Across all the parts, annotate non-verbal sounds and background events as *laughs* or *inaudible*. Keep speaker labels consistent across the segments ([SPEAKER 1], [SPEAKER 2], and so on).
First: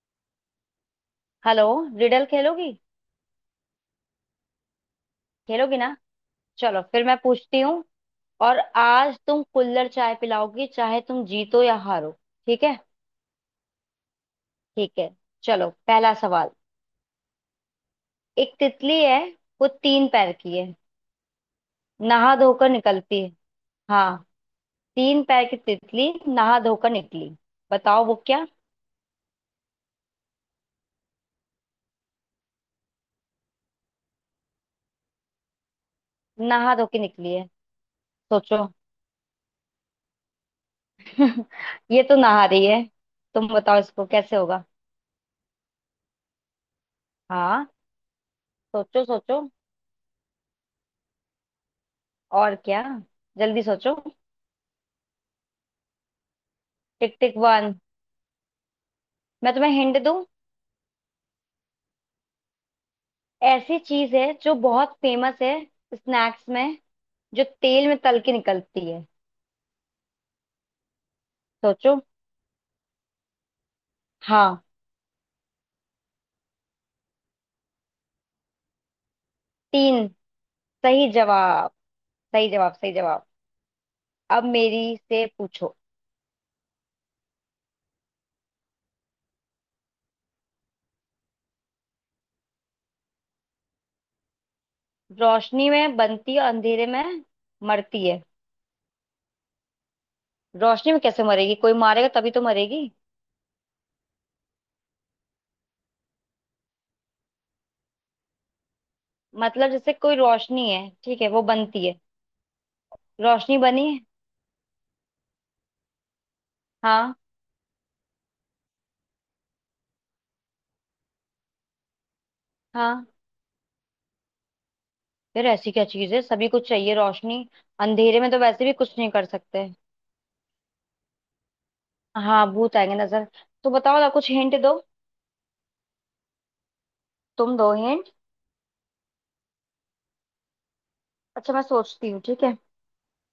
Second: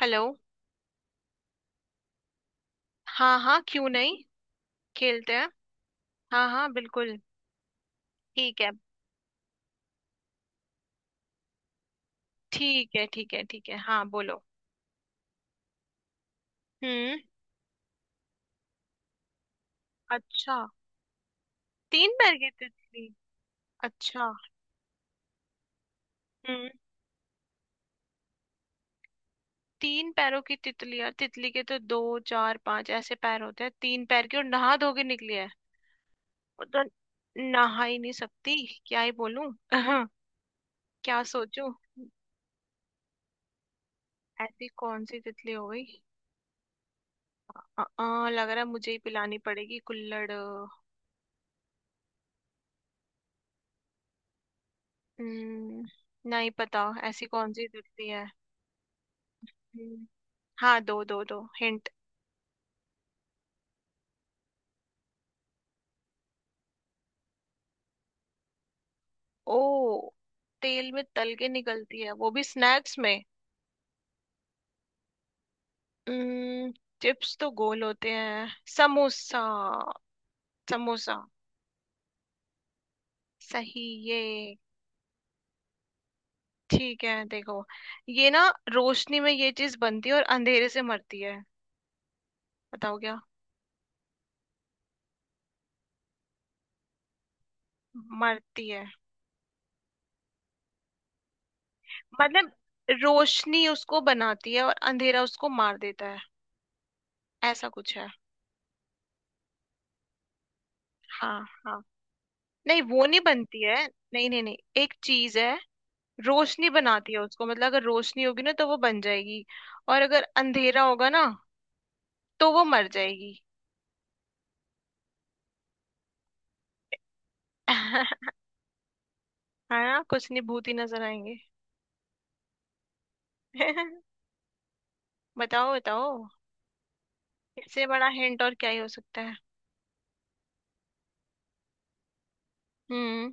[SPEAKER 1] Hello.
[SPEAKER 2] Hello. Riddle खेलोगी।
[SPEAKER 1] हाँ हाँ, क्यों नहीं। खेलते हैं।
[SPEAKER 2] खेलोगी ना।
[SPEAKER 1] हाँ हाँ
[SPEAKER 2] चलो फिर मैं
[SPEAKER 1] बिल्कुल।
[SPEAKER 2] पूछती हूँ। और
[SPEAKER 1] ठीक है
[SPEAKER 2] आज तुम कुल्हड़ चाय पिलाओगी चाहे तुम जीतो या हारो। ठीक है,
[SPEAKER 1] ठीक है ठीक है ठीक है। हाँ बोलो।
[SPEAKER 2] ठीक है। चलो पहला सवाल।
[SPEAKER 1] हम्म।
[SPEAKER 2] एक तितली है। वो तीन पैर
[SPEAKER 1] अच्छा,
[SPEAKER 2] की है।
[SPEAKER 1] तीन पैर
[SPEAKER 2] नहा
[SPEAKER 1] की
[SPEAKER 2] धोकर
[SPEAKER 1] तितली।
[SPEAKER 2] निकलती है। हाँ,
[SPEAKER 1] अच्छा।
[SPEAKER 2] तीन पैर की तितली नहा
[SPEAKER 1] हम्म।
[SPEAKER 2] धोकर निकली। बताओ वो क्या।
[SPEAKER 1] तीन पैरों की तितली यार, तितली के तो दो चार पांच ऐसे पैर होते हैं। तीन पैर की और नहा धो के निकली है। वो
[SPEAKER 2] नहा
[SPEAKER 1] तो
[SPEAKER 2] धो के निकली है।
[SPEAKER 1] नहा ही नहीं सकती।
[SPEAKER 2] सोचो।
[SPEAKER 1] क्या ही बोलूं। *laughs* क्या
[SPEAKER 2] *laughs*
[SPEAKER 1] सोचूं।
[SPEAKER 2] ये तो नहा रही है। तुम बताओ इसको कैसे होगा।
[SPEAKER 1] ऐसी कौन सी तितली हो गई।
[SPEAKER 2] हाँ,
[SPEAKER 1] लग रहा है मुझे ही
[SPEAKER 2] सोचो
[SPEAKER 1] पिलानी
[SPEAKER 2] सोचो।
[SPEAKER 1] पड़ेगी कुल्हड़।
[SPEAKER 2] और क्या। जल्दी सोचो।
[SPEAKER 1] हम्म, नहीं पता
[SPEAKER 2] टिक
[SPEAKER 1] ऐसी
[SPEAKER 2] टिक
[SPEAKER 1] कौन सी
[SPEAKER 2] वन।
[SPEAKER 1] दिखती है।
[SPEAKER 2] मैं तुम्हें हिंट
[SPEAKER 1] हम्म।
[SPEAKER 2] दूं।
[SPEAKER 1] हाँ, दो दो दो हिंट।
[SPEAKER 2] ऐसी चीज है जो बहुत फेमस है स्नैक्स में। जो तेल में तल के निकलती है।
[SPEAKER 1] ओ, तेल में तल के
[SPEAKER 2] सोचो।
[SPEAKER 1] निकलती है वो भी स्नैक्स में।
[SPEAKER 2] हाँ।
[SPEAKER 1] हम्म, चिप्स तो गोल होते हैं। समोसा।
[SPEAKER 2] तीन। सही
[SPEAKER 1] समोसा।
[SPEAKER 2] जवाब। सही जवाब, सही जवाब।
[SPEAKER 1] सही ये।
[SPEAKER 2] अब मेरी से पूछो।
[SPEAKER 1] ठीक है देखो, ये ना रोशनी में ये चीज बनती है और अंधेरे से मरती है। बताओ क्या।
[SPEAKER 2] रोशनी में बनती है, अंधेरे में मरती है।
[SPEAKER 1] मरती है।
[SPEAKER 2] रोशनी में कैसे मरेगी, कोई मारेगा तभी तो
[SPEAKER 1] मतलब
[SPEAKER 2] मरेगी।
[SPEAKER 1] रोशनी उसको बनाती है और अंधेरा उसको मार देता है। ऐसा कुछ है।
[SPEAKER 2] मतलब जैसे कोई रोशनी है, ठीक है,
[SPEAKER 1] हाँ
[SPEAKER 2] वो
[SPEAKER 1] हाँ।
[SPEAKER 2] बनती है।
[SPEAKER 1] नहीं, वो नहीं
[SPEAKER 2] रोशनी
[SPEAKER 1] बनती है।
[SPEAKER 2] बनी है।
[SPEAKER 1] नहीं नहीं नहीं, एक चीज है। रोशनी बनाती है
[SPEAKER 2] हाँ।
[SPEAKER 1] उसको, मतलब अगर रोशनी होगी ना तो वो बन जाएगी। और अगर अंधेरा होगा ना तो वो मर
[SPEAKER 2] हाँ।
[SPEAKER 1] जाएगी।
[SPEAKER 2] यार ऐसी क्या चीज है, सभी कुछ चाहिए रोशनी।
[SPEAKER 1] *laughs*
[SPEAKER 2] अंधेरे में तो वैसे भी कुछ नहीं कर सकते।
[SPEAKER 1] है ना, कुछ नहीं भूत ही नजर आएंगे।
[SPEAKER 2] हाँ, भूत आएंगे नजर। तो बताओ ना,
[SPEAKER 1] *laughs*
[SPEAKER 2] कुछ हिंट दो।
[SPEAKER 1] बताओ बताओ।
[SPEAKER 2] तुम दो
[SPEAKER 1] इससे बड़ा
[SPEAKER 2] हिंट।
[SPEAKER 1] हिंट और क्या ही हो सकता है।
[SPEAKER 2] अच्छा मैं सोचती हूँ, ठीक है।
[SPEAKER 1] हम्म।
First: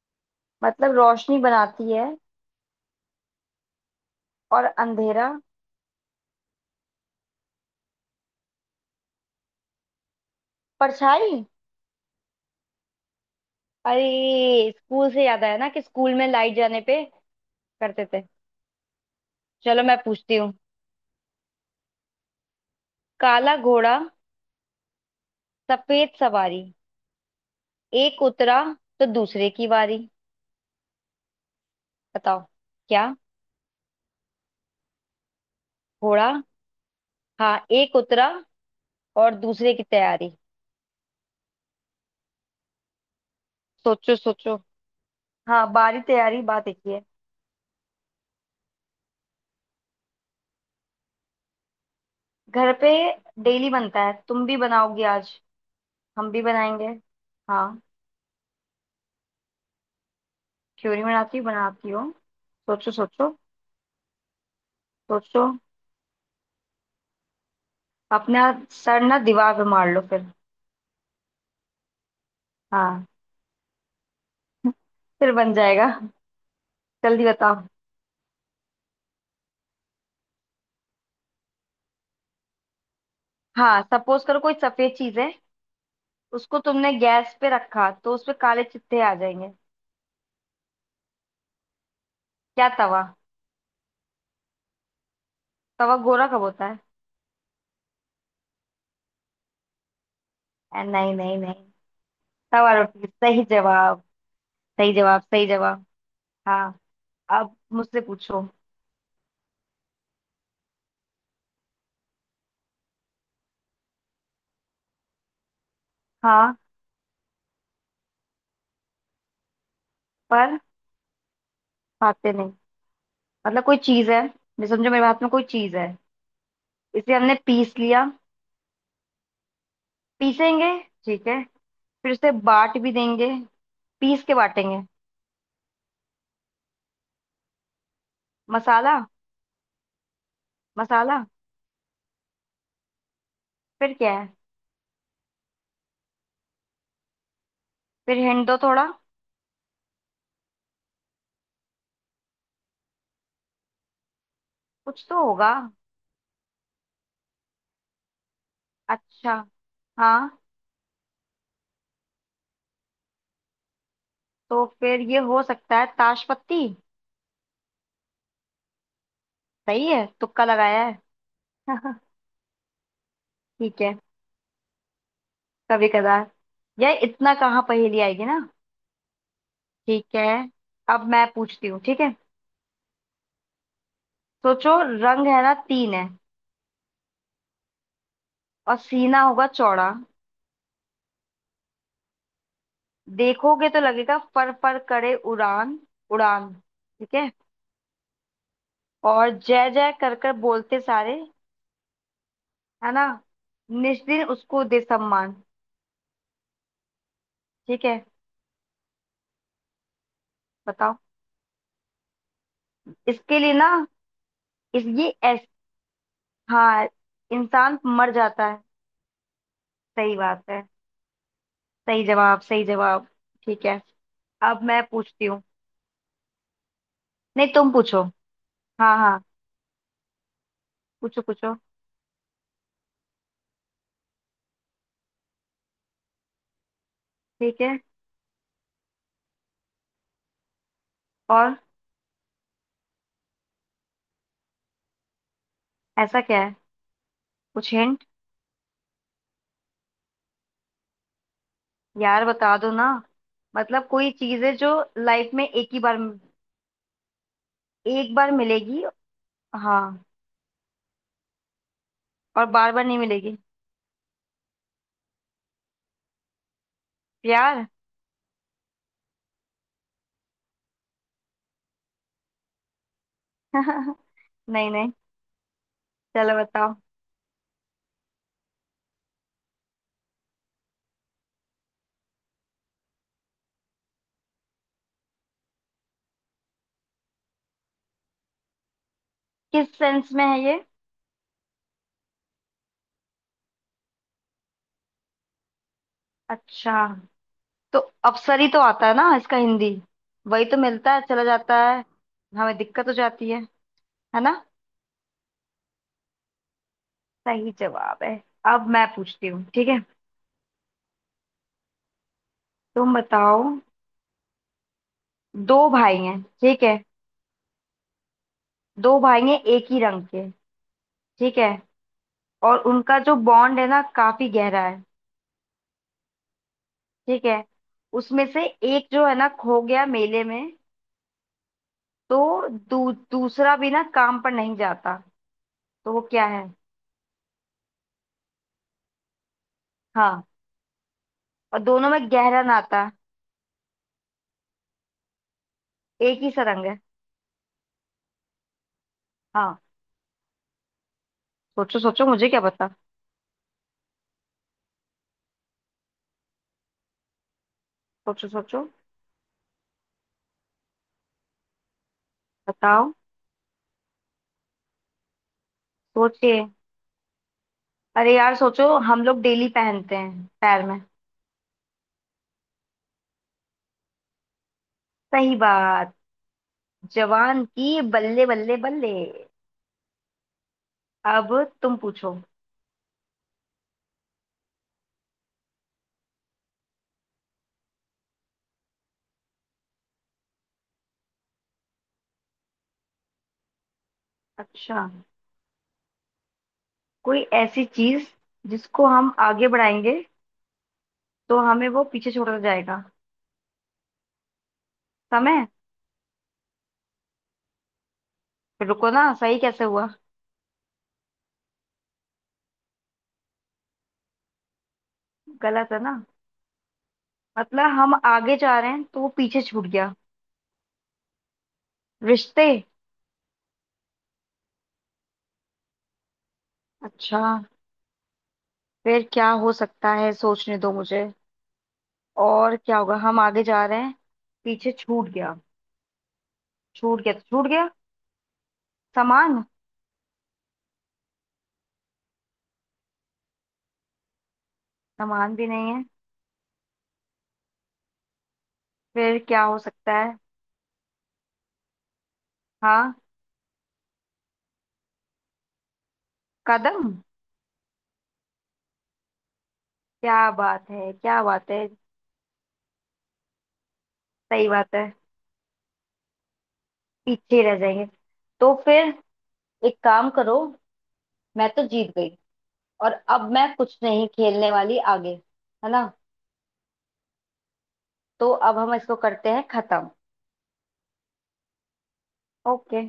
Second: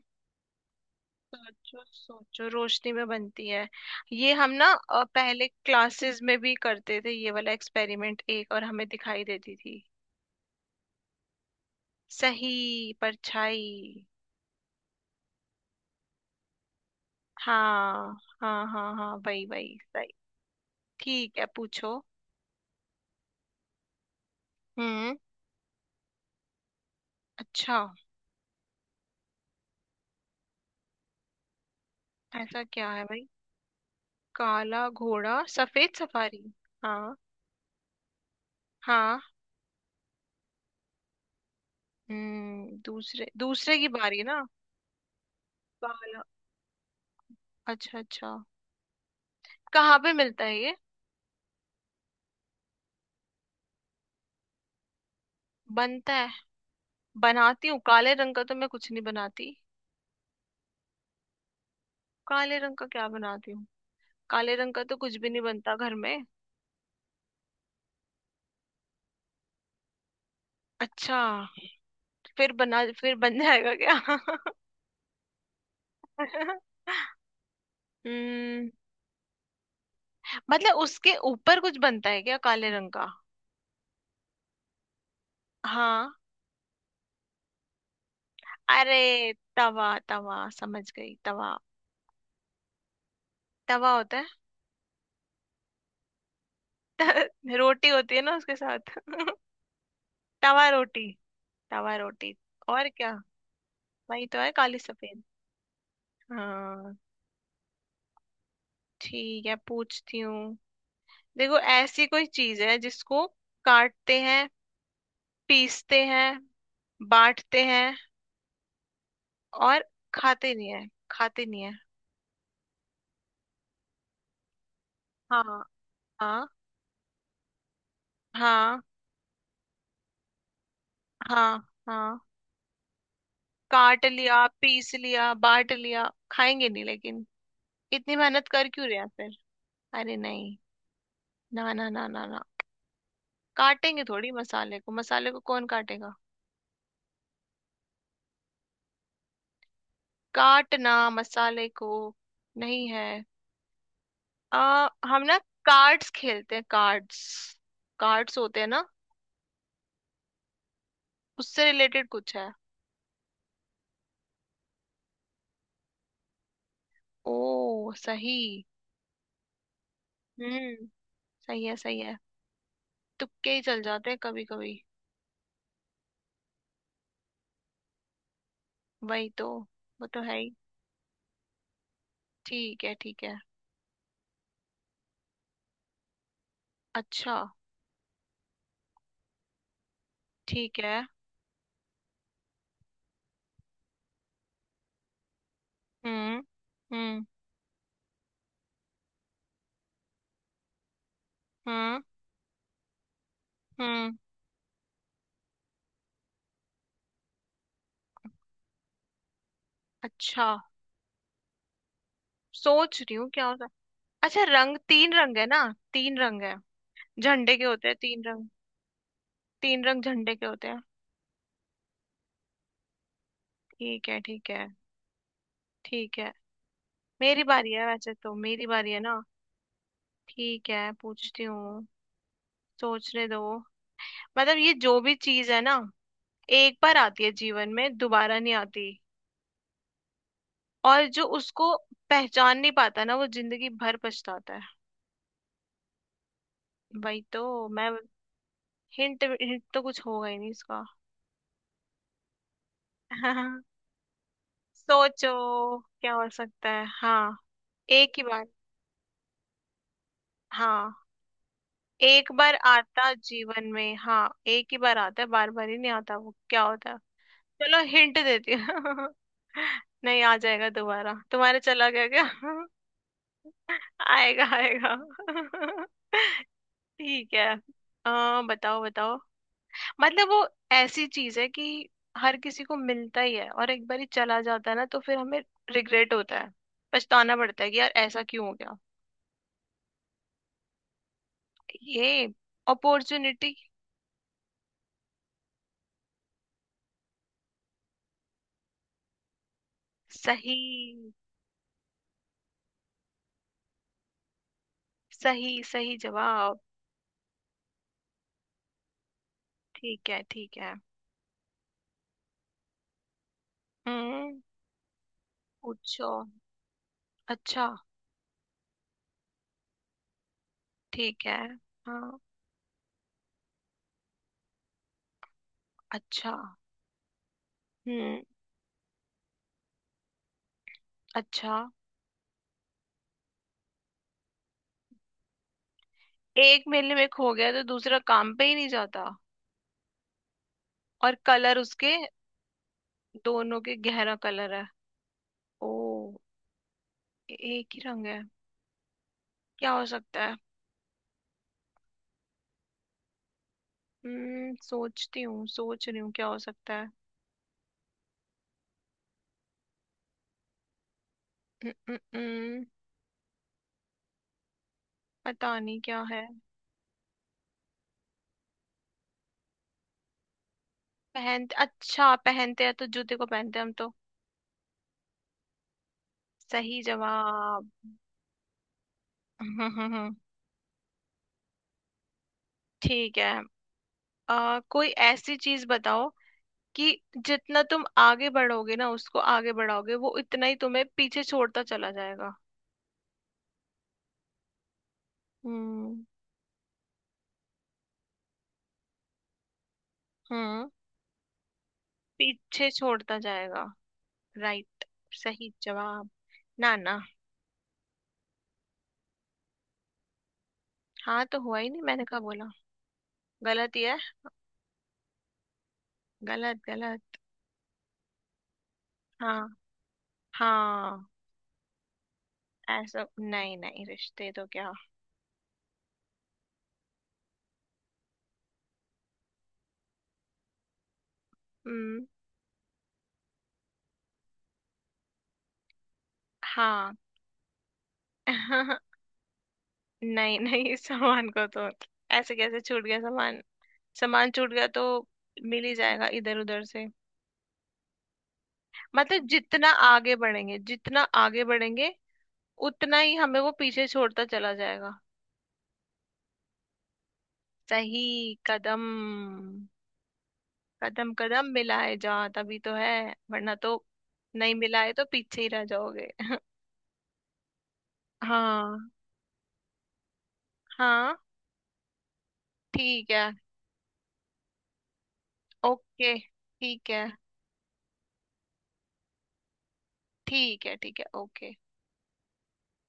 [SPEAKER 2] मतलब रोशनी
[SPEAKER 1] सोचो
[SPEAKER 2] बनाती है
[SPEAKER 1] सोचो, रोशनी में बनती है। ये हम
[SPEAKER 2] और
[SPEAKER 1] ना
[SPEAKER 2] अंधेरा।
[SPEAKER 1] पहले क्लासेस में भी करते थे ये वाला एक्सपेरिमेंट, एक और हमें दिखाई देती थी।
[SPEAKER 2] परछाई।
[SPEAKER 1] सही, परछाई।
[SPEAKER 2] अरे स्कूल से याद आया ना कि स्कूल में लाइट जाने पे करते
[SPEAKER 1] हाँ
[SPEAKER 2] थे।
[SPEAKER 1] हाँ हाँ, हाँ वही वही
[SPEAKER 2] चलो मैं
[SPEAKER 1] सही।
[SPEAKER 2] पूछती हूँ।
[SPEAKER 1] ठीक है पूछो।
[SPEAKER 2] काला घोड़ा
[SPEAKER 1] हम्म।
[SPEAKER 2] सफेद सवारी,
[SPEAKER 1] अच्छा।
[SPEAKER 2] एक उतरा तो दूसरे की बारी। बताओ
[SPEAKER 1] ऐसा क्या है
[SPEAKER 2] क्या।
[SPEAKER 1] भाई। काला घोड़ा सफेद
[SPEAKER 2] घोड़ा।
[SPEAKER 1] सफारी। हाँ।
[SPEAKER 2] हाँ, एक उतरा
[SPEAKER 1] हाँ।
[SPEAKER 2] और दूसरे की तैयारी।
[SPEAKER 1] हम्म, दूसरे दूसरे की
[SPEAKER 2] सोचो
[SPEAKER 1] बारी ना।
[SPEAKER 2] सोचो। हाँ, बारी
[SPEAKER 1] काला।
[SPEAKER 2] तैयारी बात एक ही है।
[SPEAKER 1] अच्छा अच्छा। कहाँ पे मिलता है ये।
[SPEAKER 2] घर पे डेली बनता है, तुम भी बनाओगी आज।
[SPEAKER 1] बनता है।
[SPEAKER 2] हम भी बनाएंगे। हाँ,
[SPEAKER 1] बनाती हूँ, काले रंग का तो मैं कुछ नहीं बनाती।
[SPEAKER 2] क्यों नहीं बनाती, बनाती हो।
[SPEAKER 1] काले रंग का
[SPEAKER 2] सोचो
[SPEAKER 1] क्या
[SPEAKER 2] सोचो
[SPEAKER 1] बनाती हूँ। काले रंग का तो कुछ भी नहीं
[SPEAKER 2] सोचो।
[SPEAKER 1] बनता घर में।
[SPEAKER 2] अपना सर ना दीवार पे मार लो फिर।
[SPEAKER 1] अच्छा, फिर बना
[SPEAKER 2] हाँ।
[SPEAKER 1] फिर बन जाएगा क्या।
[SPEAKER 2] *laughs* फिर बन जाएगा।
[SPEAKER 1] *laughs*
[SPEAKER 2] जल्दी बताओ।
[SPEAKER 1] हम्म, मतलब उसके ऊपर कुछ बनता है क्या काले रंग का।
[SPEAKER 2] हाँ, सपोज करो कोई सफेद चीज है।
[SPEAKER 1] हाँ।
[SPEAKER 2] उसको तुमने गैस पे रखा तो उसपे काले चित्ते आ
[SPEAKER 1] अरे
[SPEAKER 2] जाएंगे।
[SPEAKER 1] तवा, तवा समझ गई, तवा।
[SPEAKER 2] क्या तवा।
[SPEAKER 1] तवा होता है।
[SPEAKER 2] तवा गोरा कब होता है।
[SPEAKER 1] *laughs* त- रोटी होती है ना उसके साथ। *laughs* तवा रोटी।
[SPEAKER 2] नहीं नहीं नहीं।
[SPEAKER 1] तवा रोटी।
[SPEAKER 2] तवा
[SPEAKER 1] और
[SPEAKER 2] रोटी
[SPEAKER 1] क्या,
[SPEAKER 2] सही जवाब।
[SPEAKER 1] वही तो है काली
[SPEAKER 2] सही जवाब,
[SPEAKER 1] सफेद।
[SPEAKER 2] सही जवाब। हाँ।
[SPEAKER 1] हाँ।
[SPEAKER 2] अब मुझसे पूछो।
[SPEAKER 1] ठीक है पूछती हूँ। देखो ऐसी कोई चीज है जिसको काटते हैं, पीसते हैं,
[SPEAKER 2] हाँ।
[SPEAKER 1] बांटते हैं, और खाते
[SPEAKER 2] पर
[SPEAKER 1] नहीं है। खाते नहीं है।
[SPEAKER 2] खाते नहीं। मतलब कोई चीज है। मैं समझो मेरे हाथ में कोई
[SPEAKER 1] हाँ
[SPEAKER 2] चीज है।
[SPEAKER 1] हाँ
[SPEAKER 2] इसे हमने पीस लिया।
[SPEAKER 1] हाँ।
[SPEAKER 2] पीसेंगे, ठीक है।
[SPEAKER 1] हाँ।
[SPEAKER 2] फिर
[SPEAKER 1] हाँ।
[SPEAKER 2] उसे बांट भी देंगे।
[SPEAKER 1] काट
[SPEAKER 2] पीस के
[SPEAKER 1] लिया
[SPEAKER 2] बांटेंगे।
[SPEAKER 1] पीस लिया बांट लिया खाएंगे नहीं लेकिन, इतनी मेहनत कर क्यों
[SPEAKER 2] मसाला।
[SPEAKER 1] रहे हैं फिर। अरे नहीं।
[SPEAKER 2] मसाला।
[SPEAKER 1] ना ना ना ना ना,
[SPEAKER 2] फिर
[SPEAKER 1] काटेंगे
[SPEAKER 2] क्या है।
[SPEAKER 1] थोड़ी मसाले को, मसाले को कौन काटेगा।
[SPEAKER 2] फिर हिंट दो थोड़ा।
[SPEAKER 1] काटना मसाले को नहीं है।
[SPEAKER 2] कुछ
[SPEAKER 1] हम
[SPEAKER 2] तो
[SPEAKER 1] ना
[SPEAKER 2] होगा।
[SPEAKER 1] कार्ड्स खेलते हैं, कार्ड्स। कार्ड्स होते हैं ना,
[SPEAKER 2] अच्छा। हाँ,
[SPEAKER 1] उससे रिलेटेड कुछ है।
[SPEAKER 2] तो फिर ये हो सकता है ताश पत्ती।
[SPEAKER 1] ओ सही।
[SPEAKER 2] सही है, तुक्का लगाया
[SPEAKER 1] हम्म,
[SPEAKER 2] है।
[SPEAKER 1] सही है
[SPEAKER 2] *laughs*
[SPEAKER 1] सही है। तुक्के ही चल
[SPEAKER 2] ठीक है।
[SPEAKER 1] जाते हैं कभी कभी।
[SPEAKER 2] कभी कदार यह इतना कहाँ पहेली आएगी ना।
[SPEAKER 1] वही तो। वो
[SPEAKER 2] ठीक
[SPEAKER 1] तो
[SPEAKER 2] है।
[SPEAKER 1] है ही।
[SPEAKER 2] अब मैं पूछती हूँ, ठीक है।
[SPEAKER 1] ठीक है ठीक है।
[SPEAKER 2] सोचो। रंग है ना तीन है।
[SPEAKER 1] अच्छा।
[SPEAKER 2] और सीना होगा चौड़ा।
[SPEAKER 1] ठीक है।
[SPEAKER 2] देखोगे तो लगेगा फर फर करे उड़ान।
[SPEAKER 1] हम्म।
[SPEAKER 2] उड़ान, ठीक
[SPEAKER 1] हम्म।
[SPEAKER 2] है। और जय जय कर कर बोलते सारे,
[SPEAKER 1] हम्म।
[SPEAKER 2] है ना।
[SPEAKER 1] हम्म।
[SPEAKER 2] निस्दिन उसको दे सम्मान, ठीक है।
[SPEAKER 1] अच्छा।
[SPEAKER 2] बताओ।
[SPEAKER 1] सोच रही हूँ
[SPEAKER 2] इसके
[SPEAKER 1] क्या
[SPEAKER 2] लिए
[SPEAKER 1] होता
[SPEAKER 2] ना
[SPEAKER 1] है। अच्छा, रंग
[SPEAKER 2] इस ये
[SPEAKER 1] तीन रंग
[SPEAKER 2] एस।
[SPEAKER 1] है ना। तीन रंग है,
[SPEAKER 2] हाँ।
[SPEAKER 1] झंडे के
[SPEAKER 2] इंसान
[SPEAKER 1] होते हैं
[SPEAKER 2] मर
[SPEAKER 1] तीन
[SPEAKER 2] जाता
[SPEAKER 1] रंग।
[SPEAKER 2] है।
[SPEAKER 1] तीन रंग
[SPEAKER 2] सही
[SPEAKER 1] झंडे
[SPEAKER 2] बात
[SPEAKER 1] के
[SPEAKER 2] है।
[SPEAKER 1] होते हैं।
[SPEAKER 2] सही जवाब, सही जवाब। ठीक है।
[SPEAKER 1] ठीक है ठीक
[SPEAKER 2] अब
[SPEAKER 1] है
[SPEAKER 2] मैं पूछती हूँ।
[SPEAKER 1] ठीक है। मेरी
[SPEAKER 2] नहीं,
[SPEAKER 1] बारी
[SPEAKER 2] तुम
[SPEAKER 1] है,
[SPEAKER 2] पूछो।
[SPEAKER 1] वैसे तो मेरी बारी
[SPEAKER 2] हाँ
[SPEAKER 1] है ना।
[SPEAKER 2] हाँ।
[SPEAKER 1] ठीक है
[SPEAKER 2] पूछो
[SPEAKER 1] पूछती
[SPEAKER 2] पूछो।
[SPEAKER 1] हूँ। सोचने दो। मतलब ये जो भी चीज है ना, एक बार आती है
[SPEAKER 2] ठीक
[SPEAKER 1] जीवन
[SPEAKER 2] है।
[SPEAKER 1] में, दोबारा नहीं आती। और जो
[SPEAKER 2] और।
[SPEAKER 1] उसको पहचान नहीं पाता ना, वो जिंदगी भर पछताता है।
[SPEAKER 2] ऐसा क्या है।
[SPEAKER 1] वही तो
[SPEAKER 2] कुछ
[SPEAKER 1] मैं।
[SPEAKER 2] हिंट।
[SPEAKER 1] हिंट, हिंट तो कुछ होगा ही नहीं इसका।
[SPEAKER 2] यार बता दो ना।
[SPEAKER 1] हाँ।
[SPEAKER 2] मतलब कोई चीज है जो
[SPEAKER 1] सोचो
[SPEAKER 2] लाइफ में एक ही बार,
[SPEAKER 1] क्या हो सकता है। हाँ,
[SPEAKER 2] एक
[SPEAKER 1] एक ही
[SPEAKER 2] बार
[SPEAKER 1] बार।
[SPEAKER 2] मिलेगी। हाँ।
[SPEAKER 1] हाँ, एक
[SPEAKER 2] और
[SPEAKER 1] बार
[SPEAKER 2] बार बार नहीं
[SPEAKER 1] आता
[SPEAKER 2] मिलेगी।
[SPEAKER 1] जीवन में, हाँ एक ही बार आता है, बार बार ही नहीं आता। वो क्या होता है।
[SPEAKER 2] प्यार।
[SPEAKER 1] चलो हिंट देती हूँ। *laughs* नहीं, आ जाएगा दोबारा, तुम्हारे चला गया क्या। *laughs*
[SPEAKER 2] *laughs*
[SPEAKER 1] आएगा
[SPEAKER 2] नहीं। नहीं।
[SPEAKER 1] आएगा। *laughs*
[SPEAKER 2] चलो बताओ।
[SPEAKER 1] ठीक है। बताओ बताओ। मतलब वो ऐसी चीज है कि हर किसी को मिलता ही है, और एक बार ही चला जाता है ना तो फिर हमें रिग्रेट होता है, पछताना पड़ता है कि यार ऐसा क्यों हो गया।
[SPEAKER 2] किस सेंस में है ये।
[SPEAKER 1] ये, अपॉर्चुनिटी।
[SPEAKER 2] अच्छा। तो अप्सरी तो आता है ना इसका हिंदी। वही तो मिलता
[SPEAKER 1] सही,
[SPEAKER 2] है, चला जाता है। हमें दिक्कत हो जाती है ना।
[SPEAKER 1] सही सही जवाब।
[SPEAKER 2] सही जवाब है। अब मैं पूछती हूँ, ठीक है।
[SPEAKER 1] ठीक है ठीक है।
[SPEAKER 2] तुम बताओ।
[SPEAKER 1] हम्म।
[SPEAKER 2] दो भाई
[SPEAKER 1] पूछो।
[SPEAKER 2] हैं, ठीक है।
[SPEAKER 1] अच्छा।
[SPEAKER 2] दो भाई हैं एक ही रंग के,
[SPEAKER 1] ठीक है।
[SPEAKER 2] ठीक है।
[SPEAKER 1] हाँ।
[SPEAKER 2] और उनका जो बॉन्ड है ना काफी गहरा है,
[SPEAKER 1] अच्छा।
[SPEAKER 2] ठीक है।
[SPEAKER 1] हम्म।
[SPEAKER 2] उसमें से एक जो है ना खो गया मेले में।
[SPEAKER 1] अच्छा,
[SPEAKER 2] तो दूसरा भी ना काम पर नहीं जाता। तो वो क्या है।
[SPEAKER 1] एक मेले में खो गया तो दूसरा काम पे ही नहीं जाता।
[SPEAKER 2] हाँ
[SPEAKER 1] और कलर
[SPEAKER 2] और दोनों
[SPEAKER 1] उसके,
[SPEAKER 2] में गहरा नाता।
[SPEAKER 1] दोनों के गहरा कलर है। ओ,
[SPEAKER 2] एक ही सा रंग है।
[SPEAKER 1] एक ही रंग है।
[SPEAKER 2] हाँ।
[SPEAKER 1] क्या हो सकता है।
[SPEAKER 2] सोचो सोचो, मुझे क्या पता।
[SPEAKER 1] हम्म, सोचती हूँ, सोच रही हूँ क्या हो सकता है।
[SPEAKER 2] सोचो सोचो।
[SPEAKER 1] हम्म, हम्म, हम्म,
[SPEAKER 2] बताओ।
[SPEAKER 1] पता नहीं क्या है।
[SPEAKER 2] सोचिए। अरे यार सोचो, हम लोग डेली पहनते हैं पैर में।
[SPEAKER 1] पहन, अच्छा पहनते हैं तो जूते को पहनते हैं हम तो।
[SPEAKER 2] सही बात।
[SPEAKER 1] सही
[SPEAKER 2] जवान
[SPEAKER 1] जवाब।
[SPEAKER 2] की
[SPEAKER 1] *laughs*
[SPEAKER 2] बल्ले बल्ले बल्ले।
[SPEAKER 1] हम्म, हम्म।
[SPEAKER 2] अब तुम पूछो।
[SPEAKER 1] ठीक है। कोई ऐसी चीज बताओ कि जितना तुम आगे बढ़ोगे ना, उसको आगे बढ़ाओगे वो उतना ही तुम्हें पीछे छोड़ता चला जाएगा।
[SPEAKER 2] अच्छा।
[SPEAKER 1] हम्म।
[SPEAKER 2] कोई ऐसी चीज जिसको हम आगे बढ़ाएंगे
[SPEAKER 1] हम्म,
[SPEAKER 2] तो हमें वो पीछे छोड़ता
[SPEAKER 1] पीछे
[SPEAKER 2] जाएगा।
[SPEAKER 1] छोड़ता जाएगा, राइट।
[SPEAKER 2] समय।
[SPEAKER 1] सही जवाब। ना ना,
[SPEAKER 2] रुको ना, सही कैसे हुआ।
[SPEAKER 1] हाँ तो हुआ ही नहीं, मैंने कहा बोला, गलत ही है।
[SPEAKER 2] गलत है ना।
[SPEAKER 1] गलत गलत।
[SPEAKER 2] मतलब हम आगे जा रहे हैं तो वो
[SPEAKER 1] हाँ।
[SPEAKER 2] पीछे छूट गया।
[SPEAKER 1] हाँ।
[SPEAKER 2] रिश्ते।
[SPEAKER 1] ऐसा नहीं, नहीं रिश्ते तो क्या।
[SPEAKER 2] अच्छा। फिर क्या हो सकता है, सोचने दो मुझे।
[SPEAKER 1] हम्म।
[SPEAKER 2] और क्या होगा, हम आगे जा रहे हैं, पीछे छूट गया।
[SPEAKER 1] हाँ।
[SPEAKER 2] छूट गया तो छूट गया।
[SPEAKER 1] *laughs*
[SPEAKER 2] सामान।
[SPEAKER 1] नहीं नहीं, सामान को तो ऐसे कैसे छूट गया सामान। सामान छूट गया तो
[SPEAKER 2] सामान भी
[SPEAKER 1] मिल
[SPEAKER 2] नहीं
[SPEAKER 1] ही
[SPEAKER 2] है।
[SPEAKER 1] जाएगा इधर उधर से।
[SPEAKER 2] फिर
[SPEAKER 1] मतलब
[SPEAKER 2] क्या हो
[SPEAKER 1] जितना
[SPEAKER 2] सकता
[SPEAKER 1] आगे
[SPEAKER 2] है।
[SPEAKER 1] बढ़ेंगे, जितना आगे बढ़ेंगे
[SPEAKER 2] हाँ।
[SPEAKER 1] उतना ही हमें वो पीछे छोड़ता चला जाएगा।
[SPEAKER 2] कदम।
[SPEAKER 1] सही, कदम।
[SPEAKER 2] क्या बात है,
[SPEAKER 1] कदम,
[SPEAKER 2] क्या
[SPEAKER 1] कदम
[SPEAKER 2] बात है।
[SPEAKER 1] मिलाए जा तभी तो है, वरना तो।
[SPEAKER 2] सही
[SPEAKER 1] नहीं
[SPEAKER 2] बात है।
[SPEAKER 1] मिलाए तो पीछे ही रह जाओगे।
[SPEAKER 2] पीछे ही रह जाएंगे। तो
[SPEAKER 1] हाँ।
[SPEAKER 2] फिर एक काम करो।
[SPEAKER 1] हाँ।
[SPEAKER 2] मैं तो जीत गई। और
[SPEAKER 1] ठीक है
[SPEAKER 2] अब मैं कुछ नहीं खेलने वाली आगे, है ना।
[SPEAKER 1] ओके। ठीक है
[SPEAKER 2] तो अब हम इसको करते हैं खत्म।
[SPEAKER 1] ठीक है ठीक है ओके।
[SPEAKER 2] ओके।